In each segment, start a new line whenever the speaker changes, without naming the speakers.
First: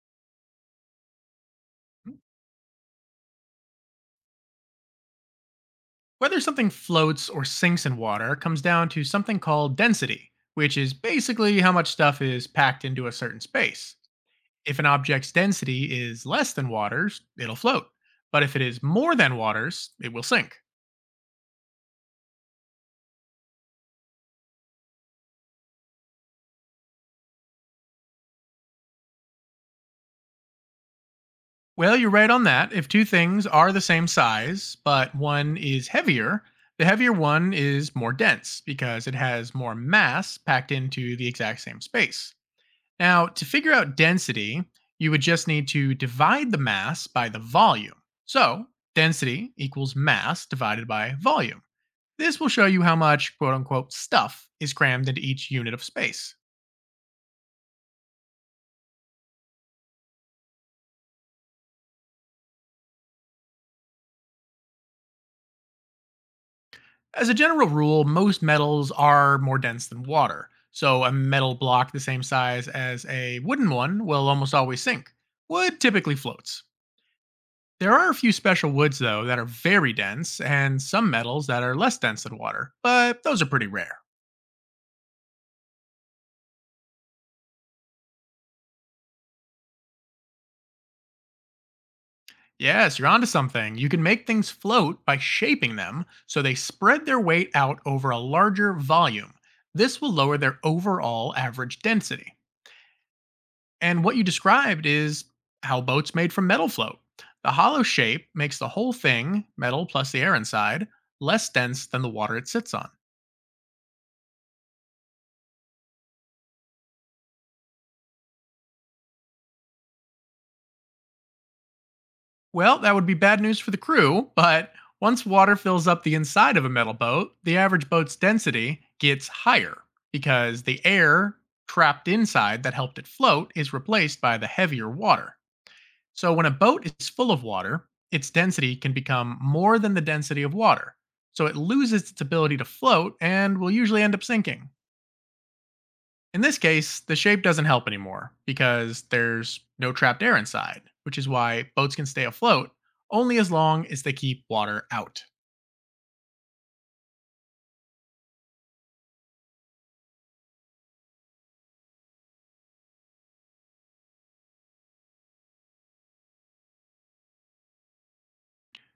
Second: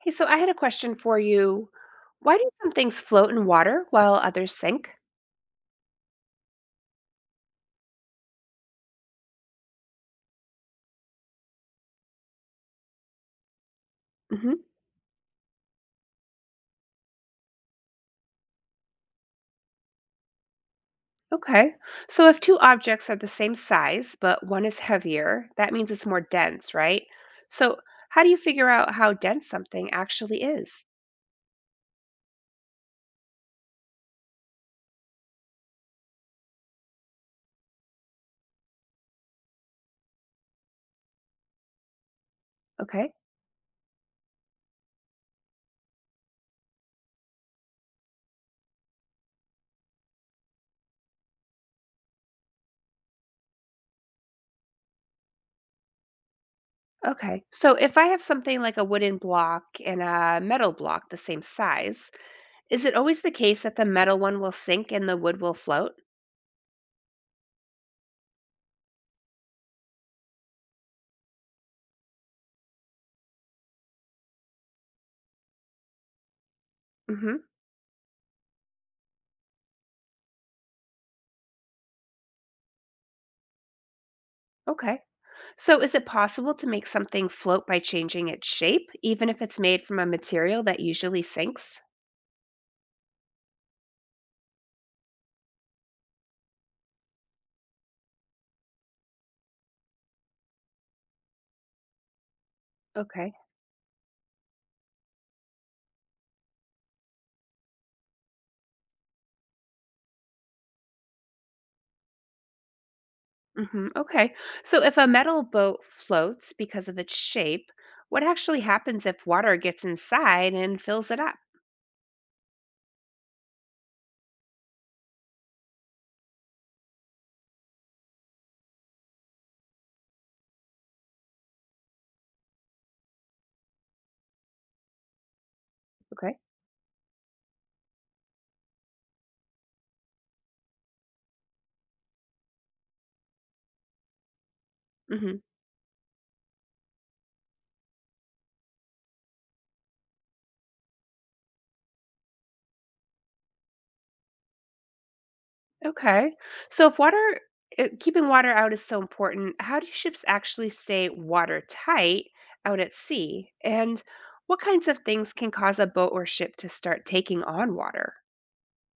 Hey, so I had a question for you. Why do some things float in water while others sink?
Whether something floats or sinks in water comes down to something called density, which is basically how much stuff is packed into a certain space.
Hmm.
If an object's density is less than water's, it'll float. But if it is more than water's, it will sink.
Okay. So if two objects are the same size, but one is heavier, that means it's more dense, right? So how do you figure out how dense something actually is?
Well, you're right on that. If two things are the same size, but one is heavier, the heavier one is more dense because it has more mass packed into the exact same space.
Okay.
Now, to figure out density, you would just need to divide the mass by the volume. So, density equals mass divided by volume. This will show you how much quote unquote stuff is crammed into each unit of space.
Okay. So if I have something like a wooden block and a metal block the same size, is it always the case that the metal one will sink and the wood will float?
As a general rule, most metals are more dense than water. So, a metal block the same size as a wooden one will almost always sink. Wood typically floats.
Hmm.
There are a few special woods, though, that are very dense, and some metals that are less dense than water, but those are pretty rare.
Okay. So is it possible to make something float by changing its shape, even if it's made from a material that usually sinks?
Yes, you're onto something. You can make things float by shaping them so they spread their weight out over a larger volume. This will lower their overall average density.
Okay.
And what you described is how boats made from metal float. The hollow shape makes the whole thing, metal plus the air inside, less dense than the water it sits on.
Hmm. Okay. So if a metal boat floats because of its shape, what actually happens if water gets inside and fills it up?
Well, that would be bad news for the crew, but once water fills up the inside of a metal boat, the average boat's density gets higher because the air trapped inside that helped it float is replaced by the heavier water. So
Okay.
when a boat is full of water, its density can become more than the density of water. So it loses its ability to float and will usually end up sinking.
Hmm.
In this case, the shape doesn't help anymore because there's no trapped air inside, which is why boats can stay afloat only as long as they keep water out.
Okay. So if water, keeping water out is so important, how do ships actually stay watertight out at sea? And what kinds of things can cause a boat or ship to start taking on water?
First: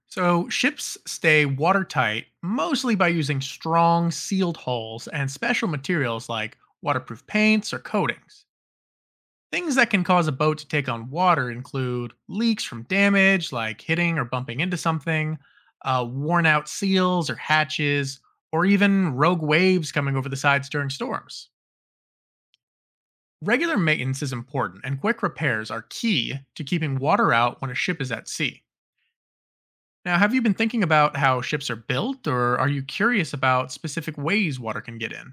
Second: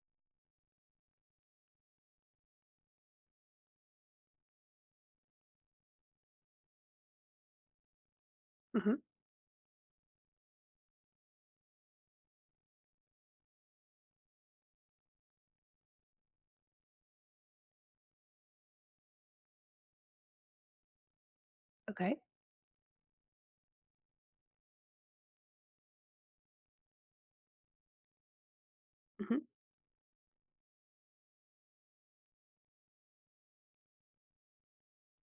So, ships stay watertight mostly by using strong sealed hulls and special materials like waterproof paints or coatings.
Mm-hmm.
Things that can cause a boat to take on water include leaks from damage, like hitting or bumping into something, worn out seals or hatches, or even rogue waves coming over the sides during storms.
Okay.
Regular maintenance is important, and quick repairs are key to keeping water out when a ship is at sea.
Mhm.
Now, have you been thinking about how ships are built, or are you curious about specific ways water can get in?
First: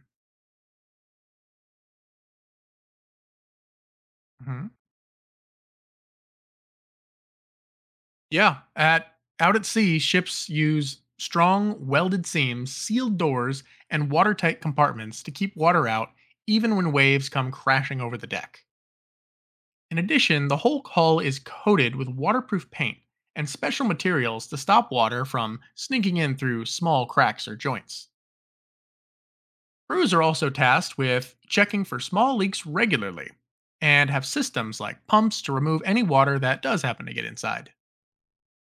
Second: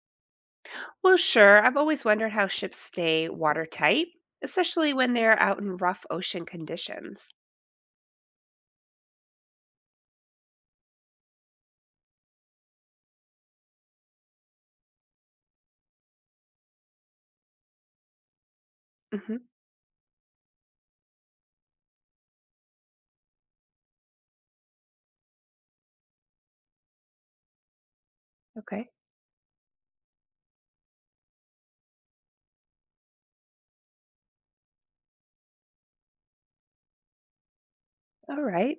Well, sure. I've always wondered how ships stay watertight,
Mhm.
especially when they're out in rough ocean conditions.
Yeah, at out at sea, ships use strong welded seams, sealed doors, and watertight compartments to keep water out even when waves come crashing over the deck.
Hmm.
In addition, the whole hull is coated with waterproof paint and special materials to stop water from sneaking in through small cracks or joints.
Okay.
Crews are also tasked with checking for small leaks regularly and have systems like pumps to remove any water that does happen to get inside.
All right.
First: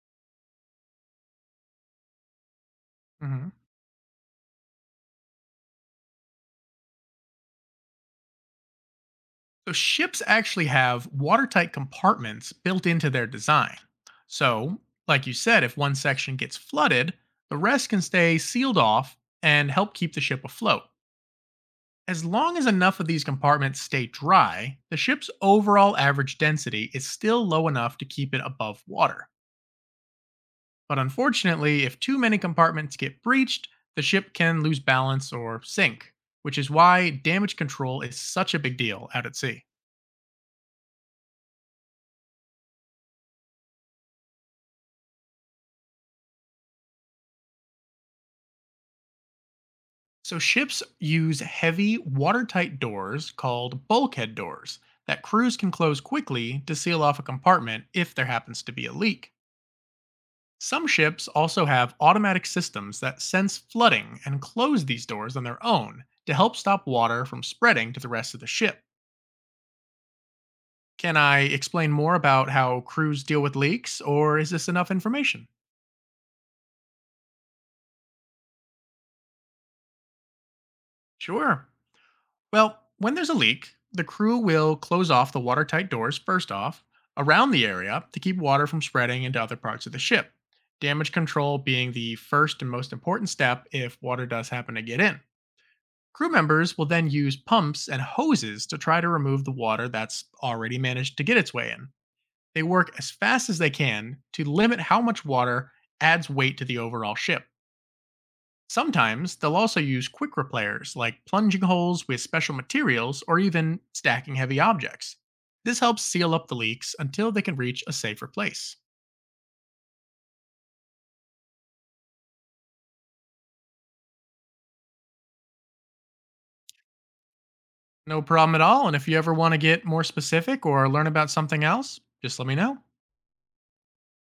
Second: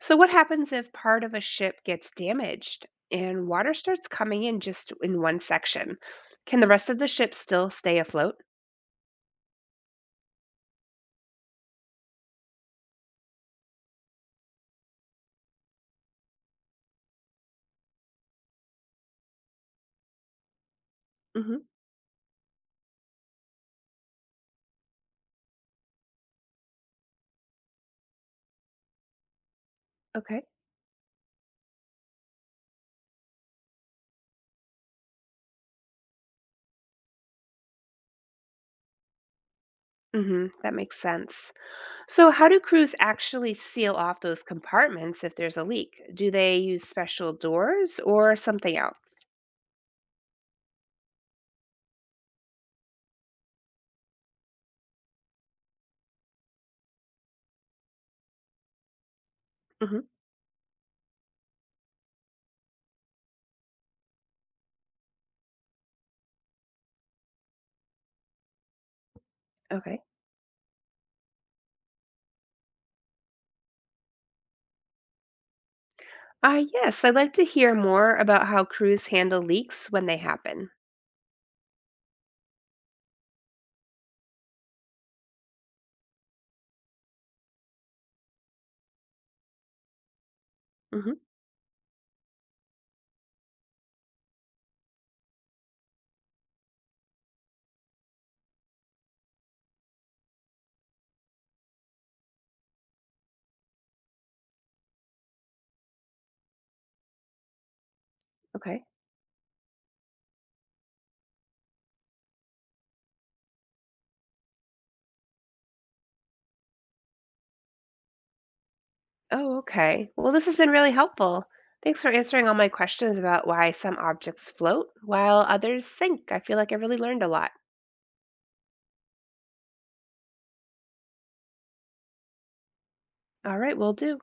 So, what happens if part of a ship gets damaged and
Mhm.
water starts coming in just in one section? Can the rest of the ship still stay afloat?
So, ships actually have watertight compartments built into their design. So, like you said, if one section gets flooded, the rest can stay sealed off and help keep the ship afloat.
Hmm.
As long as enough of these compartments stay dry, the ship's overall average density is still low enough to keep it above water.
Okay.
But unfortunately, if too many compartments get breached, the ship can lose balance or sink, which is why damage control is such a big deal out at sea.
Hmm. That makes sense. So, how do crews actually seal off those compartments if there's a leak? Do they use special doors or something else?
So, ships use heavy, watertight doors called bulkhead doors that crews can close quickly to seal off a compartment if there happens to be a leak.
Hmm.
Some ships also have automatic systems that sense flooding and close these doors on their own to help stop water from spreading to the rest of the ship.
Okay.
Can I explain more about how crews deal with leaks, or is this enough information?
Yes, I'd like to hear more about how crews handle leaks when they happen.
Sure. Well, when there's a leak, the crew will close off the watertight doors first off around the area to keep water from spreading into other parts of the ship. Damage
Hmm.
control being the first and most important step if water does happen to get in. Crew members will then use pumps and hoses to try to remove the water that's already managed to get its way in. They work as fast as they can to limit how much water adds weight to the overall ship.
Okay.
Sometimes they'll also use quick repairs like plunging holes with special materials or even stacking heavy objects. This helps seal up the leaks until they can reach a safer place.
Oh, okay. Well, this has been really helpful. Thanks for answering all my questions about why some objects float while others sink. I feel like I really learned a lot.
No problem at all, and if you ever want to get more specific or learn about something else, just let me know.
All right, will do.